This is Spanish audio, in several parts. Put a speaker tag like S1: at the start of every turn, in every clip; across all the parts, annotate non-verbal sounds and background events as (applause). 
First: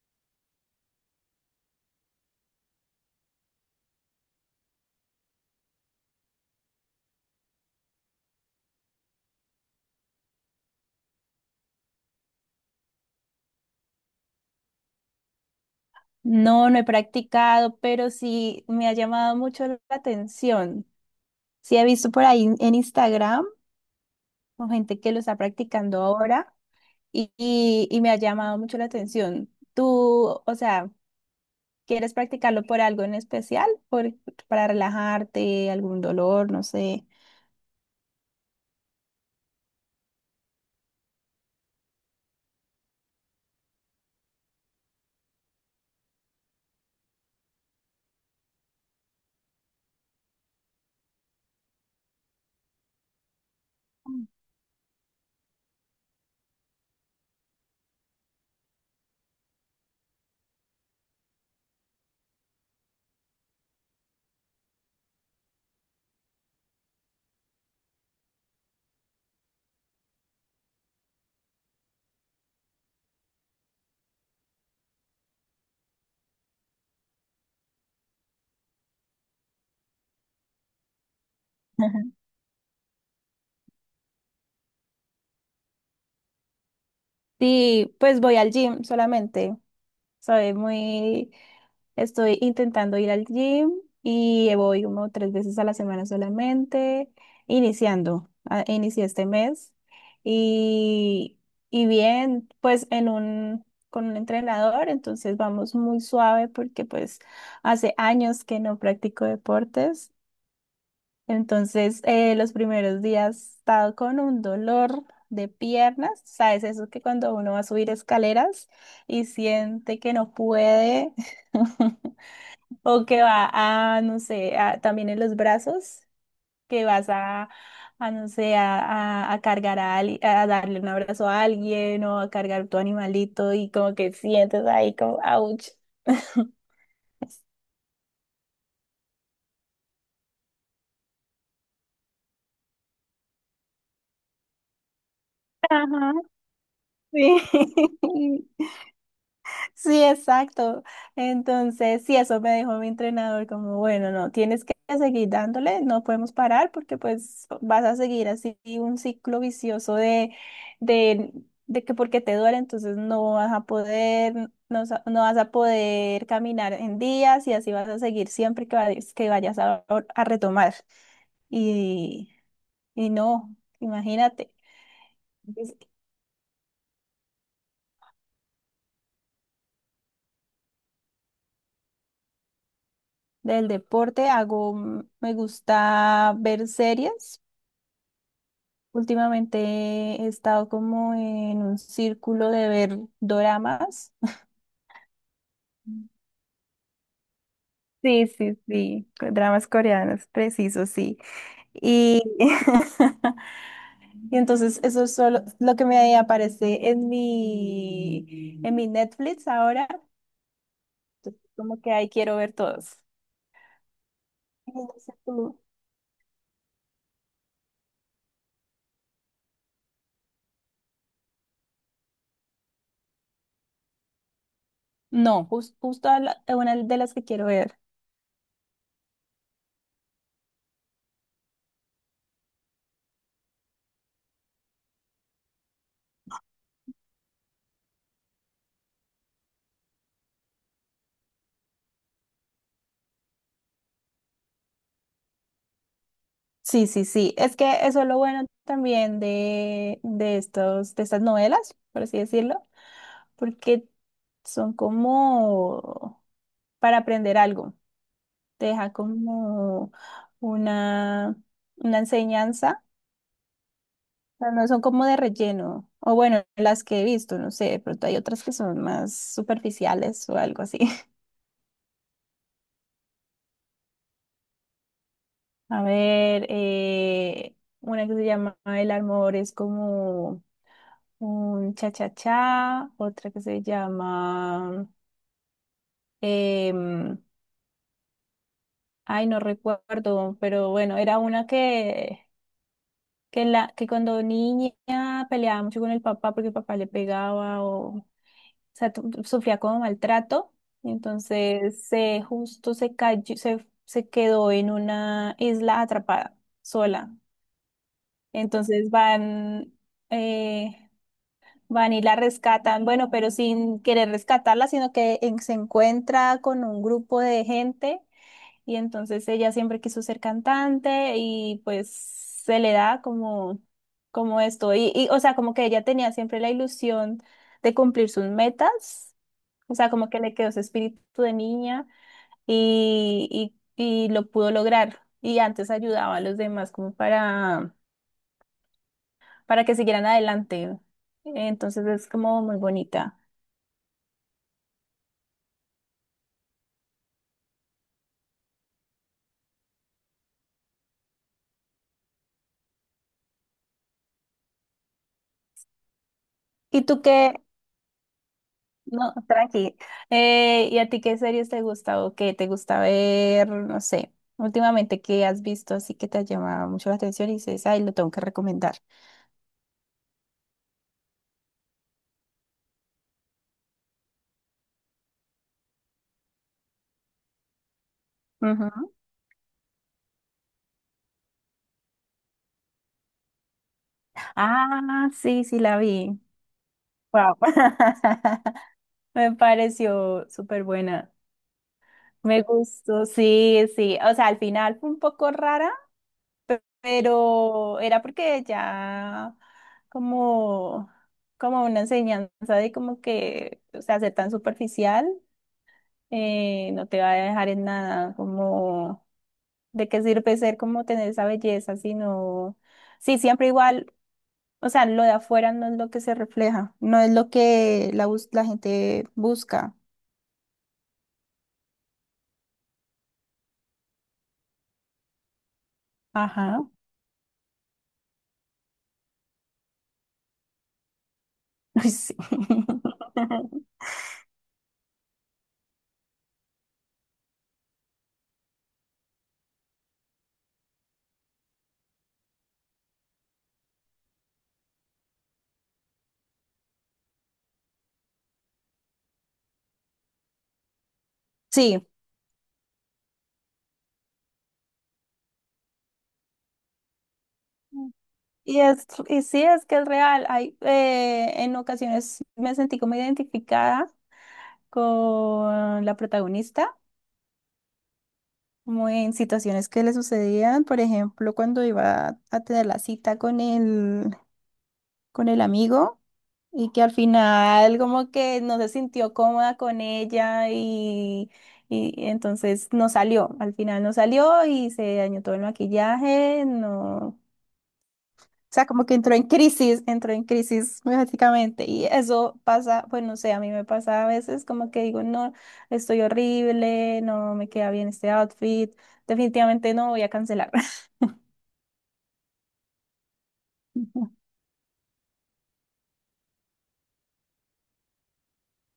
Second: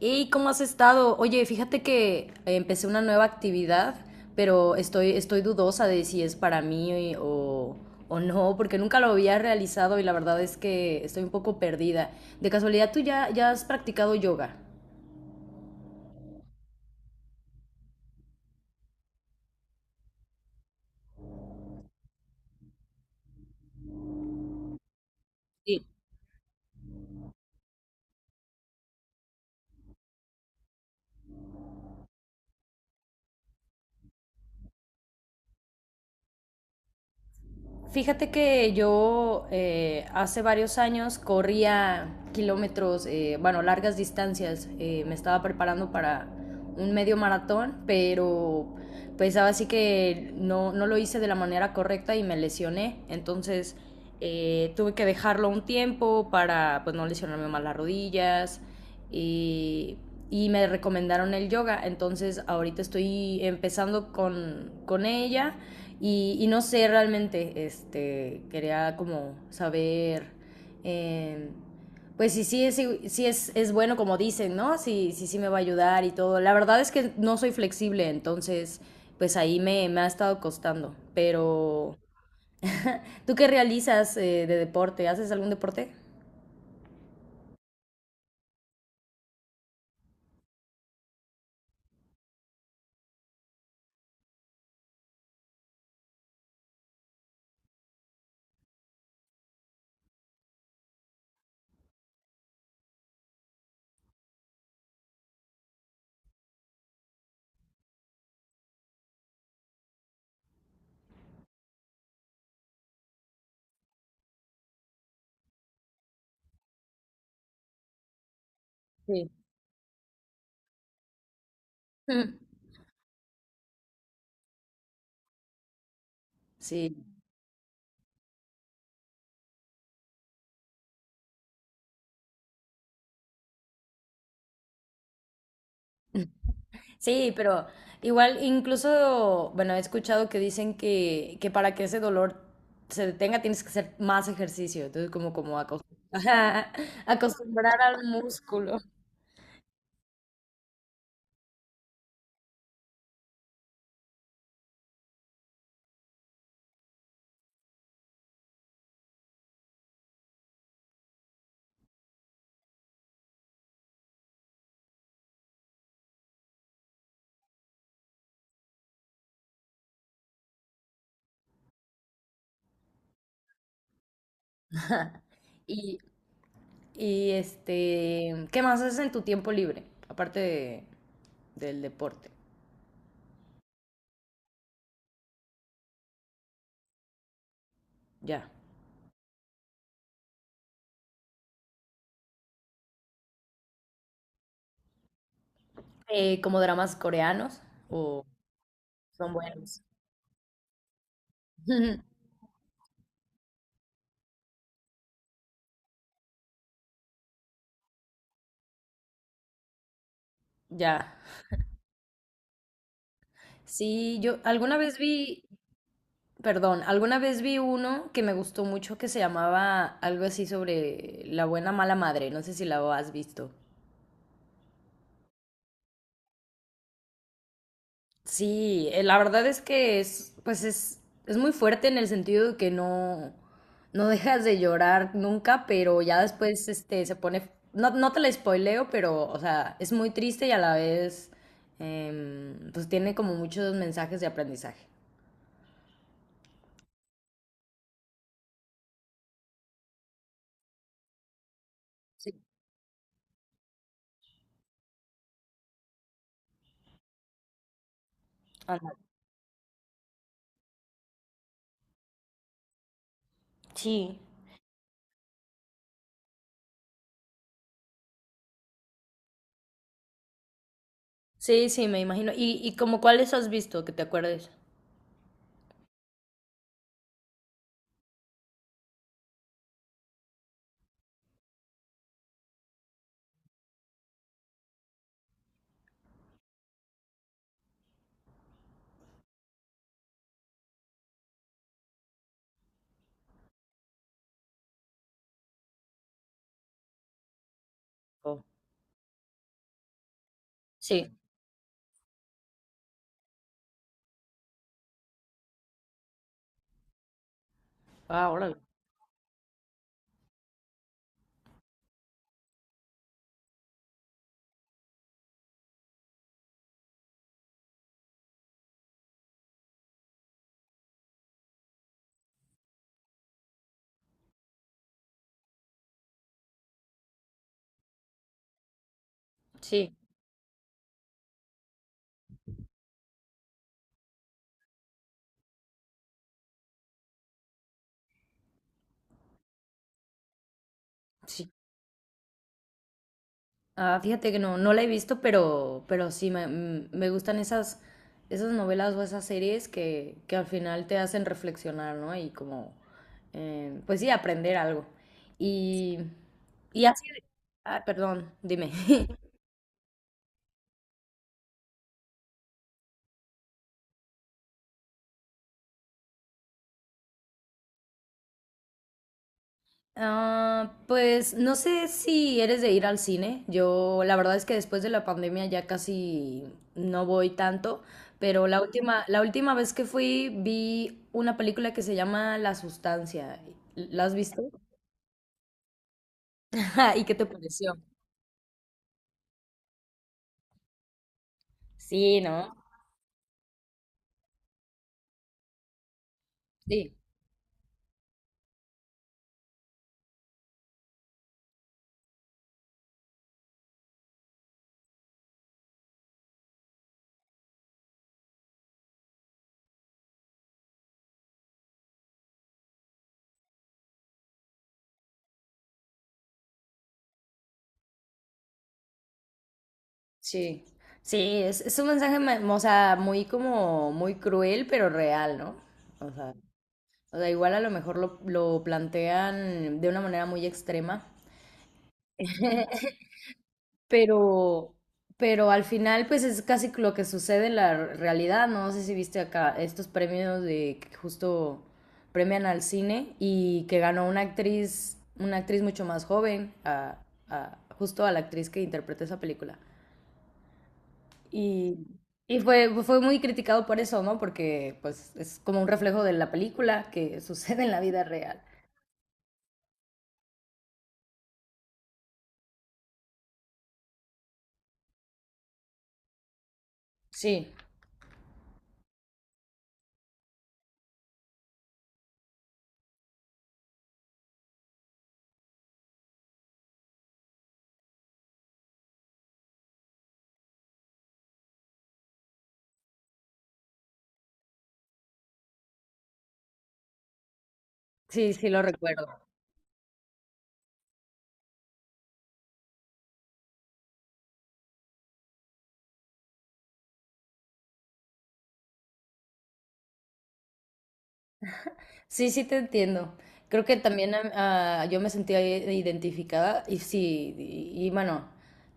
S1: ¿Y cómo has estado? Oye, fíjate que empecé una nueva actividad, pero estoy dudosa de si es para mí o no, porque nunca lo había realizado y la verdad es que estoy un poco perdida. De casualidad, ¿tú ya has practicado yoga?
S2: No, no he practicado, pero sí me ha llamado mucho la atención. Sí he visto por ahí en Instagram o gente que lo está
S1: Sí.
S2: practicando ahora y me ha llamado mucho la atención. ¿Tú, o sea, quieres practicarlo por algo en especial? Por, para relajarte, algún dolor, no sé.
S1: Fíjate que yo hace varios años corría kilómetros, largas distancias. Me estaba preparando para un medio maratón, pero pues ahora sí que no lo hice de la manera correcta y me lesioné. Entonces tuve que dejarlo un tiempo para pues no lesionarme más las rodillas y, y me recomendaron el yoga. Entonces ahorita estoy empezando con ella y, no sé realmente, quería como saber... Eh, pues sí es bueno como dicen, ¿no? Sí me va a ayudar y todo. La verdad es que no soy flexible, entonces, pues ahí me ha estado costando. Pero,
S2: (laughs)
S1: ¿tú qué realizas de deporte? ¿Haces algún deporte?
S2: Sí, pues voy al gym solamente. Soy muy, estoy intentando ir al gym y voy como 3 veces a la semana solamente, iniciando, inicié este mes y, y bien, pues en un, con un entrenador, entonces vamos muy suave porque pues hace años que no practico deportes. Entonces, los primeros días he estado con un dolor de piernas, ¿sabes? Eso que cuando uno va a subir escaleras y
S1: Sí.
S2: siente que no puede, (laughs)
S1: Mm.
S2: o que va a, no sé, también en los brazos, que
S1: Sí,
S2: vas a, no sé, a, a cargar a, a darle un abrazo a alguien o a cargar tu animalito y como que sientes ahí como, ouch. (laughs)
S1: sí, pero igual incluso, bueno, he escuchado que dicen que para que ese dolor se detenga tienes que hacer más ejercicio, entonces como acos-
S2: Ajá,
S1: (laughs)
S2: sí.
S1: acostumbrar al
S2: (laughs)
S1: músculo.
S2: Sí, exacto. Entonces, sí, eso me dijo mi entrenador, como, bueno, no, tienes que seguir dándole, no podemos parar porque pues vas a seguir así un ciclo vicioso de, de que porque te duele, entonces no vas a poder, no, no vas a poder caminar en días y así vas a seguir siempre que vayas a retomar. Y, y no, imagínate,
S1: (laughs)
S2: es-
S1: Y, y este, ¿qué más haces en tu tiempo libre? Aparte de- del deporte,
S2: del deporte hago, mm, me gusta ver series.
S1: ya.
S2: Últimamente he estado como en un círculo de ver doramas.
S1: ¿Eh, como dramas coreanos o
S2: Sí, sí, sí,
S1: son
S2: dramas
S1: buenos?
S2: coreanos, preciso, sí.
S1: (laughs)
S2: Y, (laughs) y entonces eso es solo lo que me aparece en mi Netflix ahora.
S1: Ya.
S2: Entonces, como que ahí quiero ver todos.
S1: Sí, yo
S2: Y
S1: alguna
S2: no
S1: vez
S2: sé tú.
S1: perdón, alguna vez vi uno que me gustó mucho que se llamaba algo así sobre la buena mala madre. No sé si la has visto.
S2: No, justo a una de las que quiero ver.
S1: Sí, la verdad es que pues es muy fuerte en el sentido de que no dejas de llorar nunca, pero ya después se pone, no te la spoileo, pero, o sea, es muy triste y a la vez, pues tiene como muchos mensajes de aprendizaje.
S2: Sí, sí, sí. Es que eso es lo bueno también de estos, de estas novelas, por así
S1: Sí.
S2: decirlo, porque son como para aprender algo. Te deja
S1: Ándale.
S2: como una, una enseñanza,
S1: Sí,
S2: pero no son como de relleno. O bueno, las que he visto, no sé, de pronto hay otras que son más superficiales o algo así. (laughs)
S1: sí, Me imagino. Y como cuáles has visto que te acuerdes?
S2: A ver, una que se llama El amor es como un cha-cha-cha, otra que se llama... em, ay, no recuerdo, pero bueno, era una que la que cuando niña peleaba mucho con el papá porque el papá le pegaba o
S1: Oh.
S2: sea, sufría como maltrato.
S1: Sí,
S2: Entonces se justo se cayó, se quedó en una isla atrapada sola. Entonces van, eh, van y la rescatan, bueno, pero sin querer rescatarla, sino que se encuentra con un grupo de gente y entonces ella siempre quiso ser cantante y pues se le da como, como esto. Y, o sea, como que ella tenía siempre la ilusión de cumplir sus metas. O sea,
S1: sí,
S2: como que le quedó ese espíritu de niña y lo pudo lograr. Y antes ayudaba a los demás como para que siguieran adelante.
S1: sí.
S2: Entonces es como muy bonita.
S1: Ah, fíjate que no la he visto, pero sí me gustan esas, esas novelas o esas series que al final te hacen reflexionar, ¿no? Y como, pues sí, aprender algo. Y,
S2: ¿Y
S1: y
S2: tú
S1: así,
S2: qué,
S1: ah, perdón, dime.
S2: no,
S1: (laughs)
S2: tranqui. ¿Y a ti qué series te gusta o qué te gusta ver? No sé, últimamente qué has visto así que te ha llamado mucho la atención y dices, ay, lo tengo que recomendar.
S1: Ah, pues no sé si eres de ir al cine. Yo la verdad es que después de la pandemia ya casi no voy tanto, pero
S2: Ujú.
S1: la última vez que fui vi una película que se llama La Sustancia. ¿La has visto?
S2: Ah, sí, sí, la vi.
S1: (laughs) ¿Y qué te
S2: Wow.
S1: pareció?
S2: (laughs) Me pareció súper buena.
S1: Sí,
S2: Me
S1: ¿no?
S2: gustó, sí, sí. O sea, al final fue un poco rara,
S1: Sí,
S2: pero era porque ya como, como una enseñanza de como que, o sea, ser tan superficial. No te va a dejar en nada, como de qué sirve ser como tener esa belleza, sino, sí, siempre igual, o sea, lo de afuera no es lo que se refleja, no es lo que la, la gente busca.
S1: sí. Sí, es un mensaje, ma- o sea, muy como, muy cruel, pero real, ¿no? O sea,
S2: Ajá,
S1: o sea, igual a lo mejor lo plantean de una manera muy extrema.
S2: (laughs) ay, sí. (laughs)
S1: Pero, pero al final, pues es casi lo que sucede en la realidad, ¿no? No sé si viste acá estos premios de que justo premian al cine y que ganó una actriz mucho más joven, a- justo a la actriz que interpretó esa película. Y,
S2: Sí.
S1: y fue muy criticado por eso, ¿no? Porque pues es como un reflejo de la película que (laughs) sucede en la vida real.
S2: Y, es, y sí, es que es real. Hay, en ocasiones me sentí como identificada con la protagonista
S1: Sí,
S2: como en situaciones que le sucedían, por ejemplo, cuando iba a tener la cita con el amigo y que al final como que no se sintió cómoda con ella y entonces no salió, al final no salió y se dañó todo el maquillaje, no, o
S1: sí lo
S2: sea, como que
S1: recuerdo.
S2: entró en crisis básicamente y eso pasa, pues no sé, a mí me pasa a veces como que digo, no, estoy horrible, no me queda bien este outfit. Definitivamente no voy a cancelar.
S1: Sí, sí te entiendo. Creo que también yo me sentía i- identificada y sí, y bueno,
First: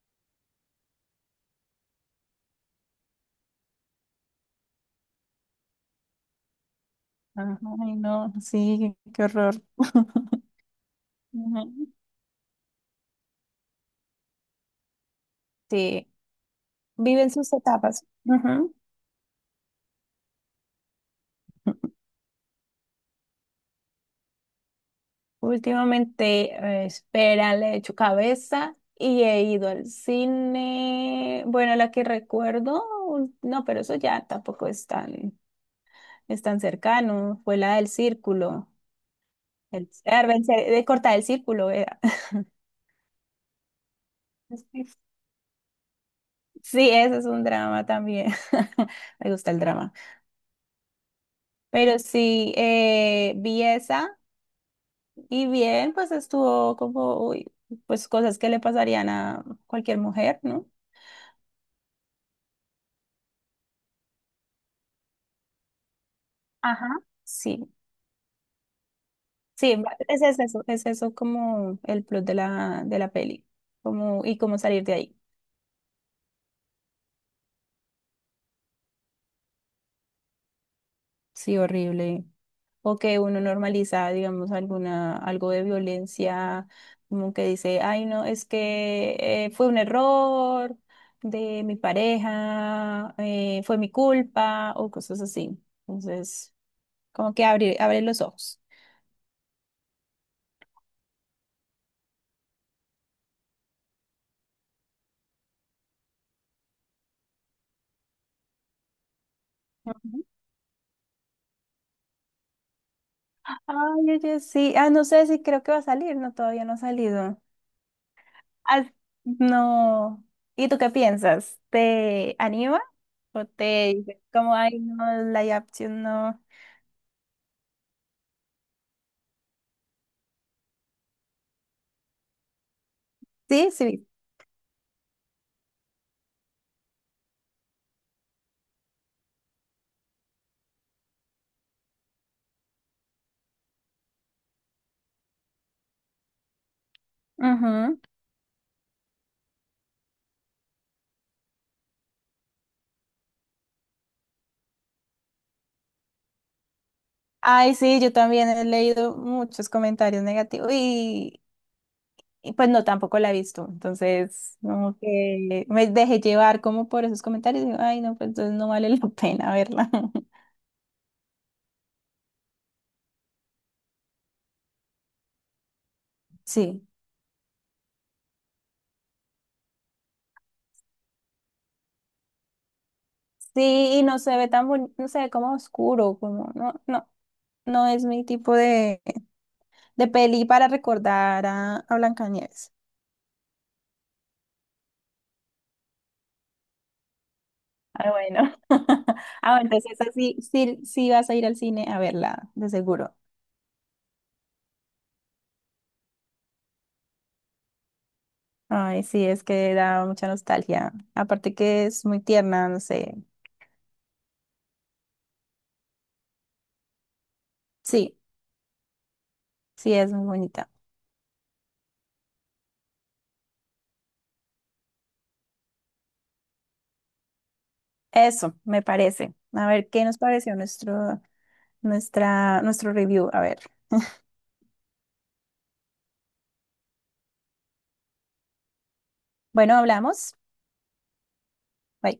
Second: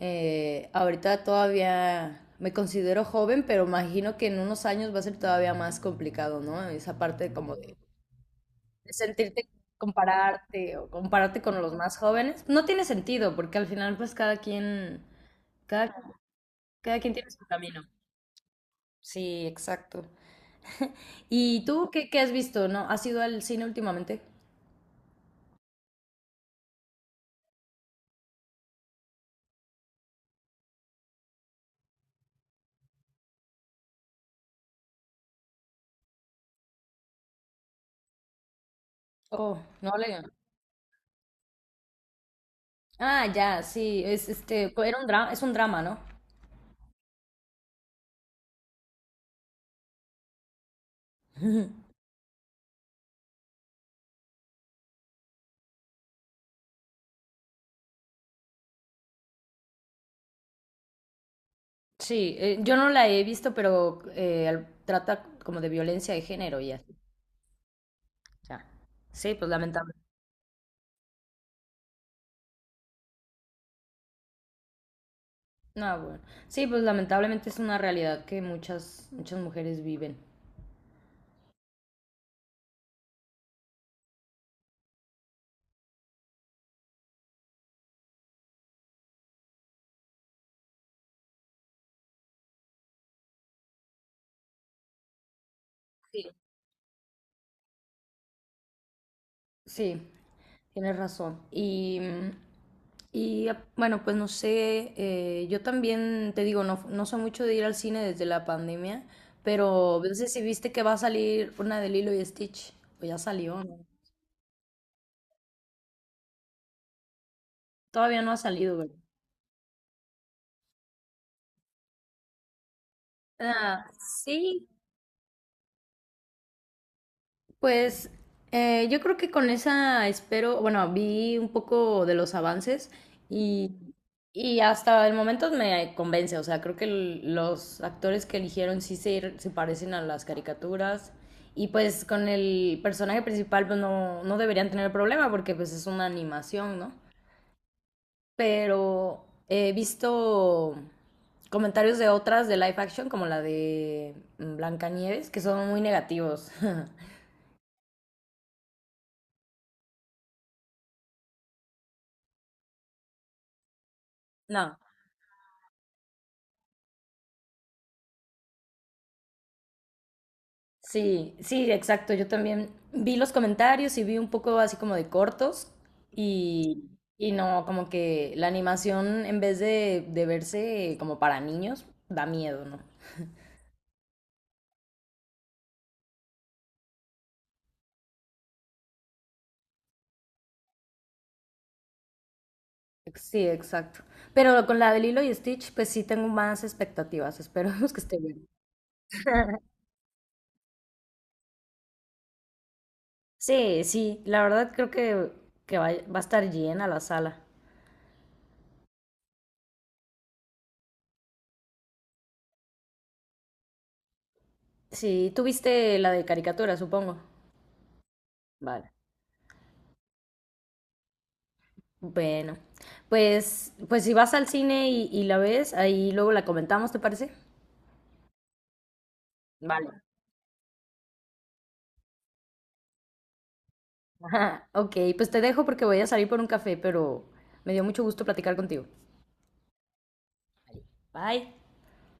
S1: ahorita todavía me considero joven, pero imagino que en unos años va a ser todavía más complicado, ¿no? Esa parte como
S2: Ay, no,
S1: de
S2: sí, qué, qué
S1: sentirte,
S2: horror. (laughs)
S1: compararte con
S2: Ujú.
S1: los más jóvenes. No tiene sentido, porque al final pues cada,
S2: Sí,
S1: cada quien
S2: viven
S1: tiene su
S2: sus
S1: camino.
S2: etapas. Ujú.
S1: Sí, exacto. ¿Y tú qué has visto? ¿No? ¿Has ido al cine últimamente?
S2: Últimamente, espera, le he hecho cabeza y he ido al cine. Bueno, la que recuerdo, no, pero eso ya tampoco es tan, es tan cercano. Fue la del círculo,
S1: Oh,
S2: el,
S1: no le...
S2: de cortar el círculo, era. (laughs)
S1: Ah, ya, sí, es
S2: Sí,
S1: es un drama, ¿no?
S2: sí, ese es un drama también. (laughs) Me gusta el drama.
S1: Ujú.
S2: Pero sí, vi esa. Y bien, pues estuvo como, uy, pues cosas que le pasarían a cualquier mujer, ¿no?
S1: Sí, yo no la he visto, pero al- trata como de violencia de género y
S2: Ajá.
S1: así.
S2: Sí,
S1: Ya. Sí, pues
S2: sí,
S1: lamentable.
S2: es eso como el plot de la peli, como, y cómo salir de ahí.
S1: No, bueno. Sí, pues lamentablemente es una realidad que muchas muchas mujeres viven.
S2: Sí, horrible. O que uno normaliza, digamos, alguna, algo de violencia, como que dice, ay, no, es que fue un error de mi pareja, fue mi culpa, o cosas así. Entonces, como que abre, abre los ojos.
S1: Sí, tienes razón. Y, y ah, bueno, pues no sé, yo también te digo, no, no soy mucho de ir al cine desde la pandemia, pero no
S2: Ujú.
S1: sé si viste que va a salir una de Lilo y Stitch, o ya salió, ¿no?
S2: Ay, oye, sí. Ah, no sé si creo que va a salir. No, todavía no ha salido.
S1: Todavía no ha salido,
S2: Ah,
S1: ¿verdad?
S2: no. ¿Y tú qué piensas? ¿Te anima? ¿O
S1: Ah,
S2: te dice como,
S1: sí.
S2: ay, no, la opción no?
S1: Pues yo creo que con esa espero, bueno, vi un poco de los avances
S2: Sí,
S1: y,
S2: sí.
S1: y hasta el momento me convence, o sea, creo que el- los actores que eligieron sí se parecen a las caricaturas y pues con el personaje principal pues no deberían tener problema porque pues es una animación, ¿no?
S2: Ujú.
S1: Pero he visto comentarios de otras de live action como la de Blancanieves que son muy negativos. (laughs)
S2: Ay, sí, yo también he leído muchos comentarios negativos y pues no, tampoco la he visto. Entonces,
S1: No.
S2: como que me dejé llevar como por esos comentarios y digo, ay, no, pues entonces no vale la pena verla. (laughs)
S1: Sí, sí, exacto. Yo también vi los comentarios y vi un poco así como de cortos
S2: Sí.
S1: y, y no, como que la animación en vez de verse como para niños, da miedo, ¿no?
S2: Sí, y no se ve tan bonito, no se ve como oscuro, como no, no, no es mi tipo de peli para recordar a Blancanieves.
S1: Sí, exacto. Pero con la de Lilo y Stitch, pues sí tengo más expectativas. Esperemos que
S2: Ah,
S1: esté bien.
S2: bueno. (laughs) Ah, bueno, entonces esa sí, sí, sí vas a ir al cine a verla, de seguro.
S1: Sí, la verdad creo que va a estar llena la sala.
S2: Ay, sí, es que da mucha nostalgia. Aparte que es muy tierna, no sé.
S1: Sí, tú viste la de caricatura, supongo.
S2: Sí,
S1: Vale.
S2: sí, es muy bonita.
S1: Bueno, pues, pues si vas al cine y la ves, ahí luego la comentamos, ¿te parece?
S2: Eso, me parece. A ver,
S1: Vale.
S2: ¿qué nos pareció nuestro, nuestra, nuestro review? A ver.
S1: (laughs) Ajá. Ok, pues te dejo porque voy a salir por un café, pero me dio mucho gusto platicar contigo.
S2: Bueno, hablamos.
S1: Bye.
S2: Bye.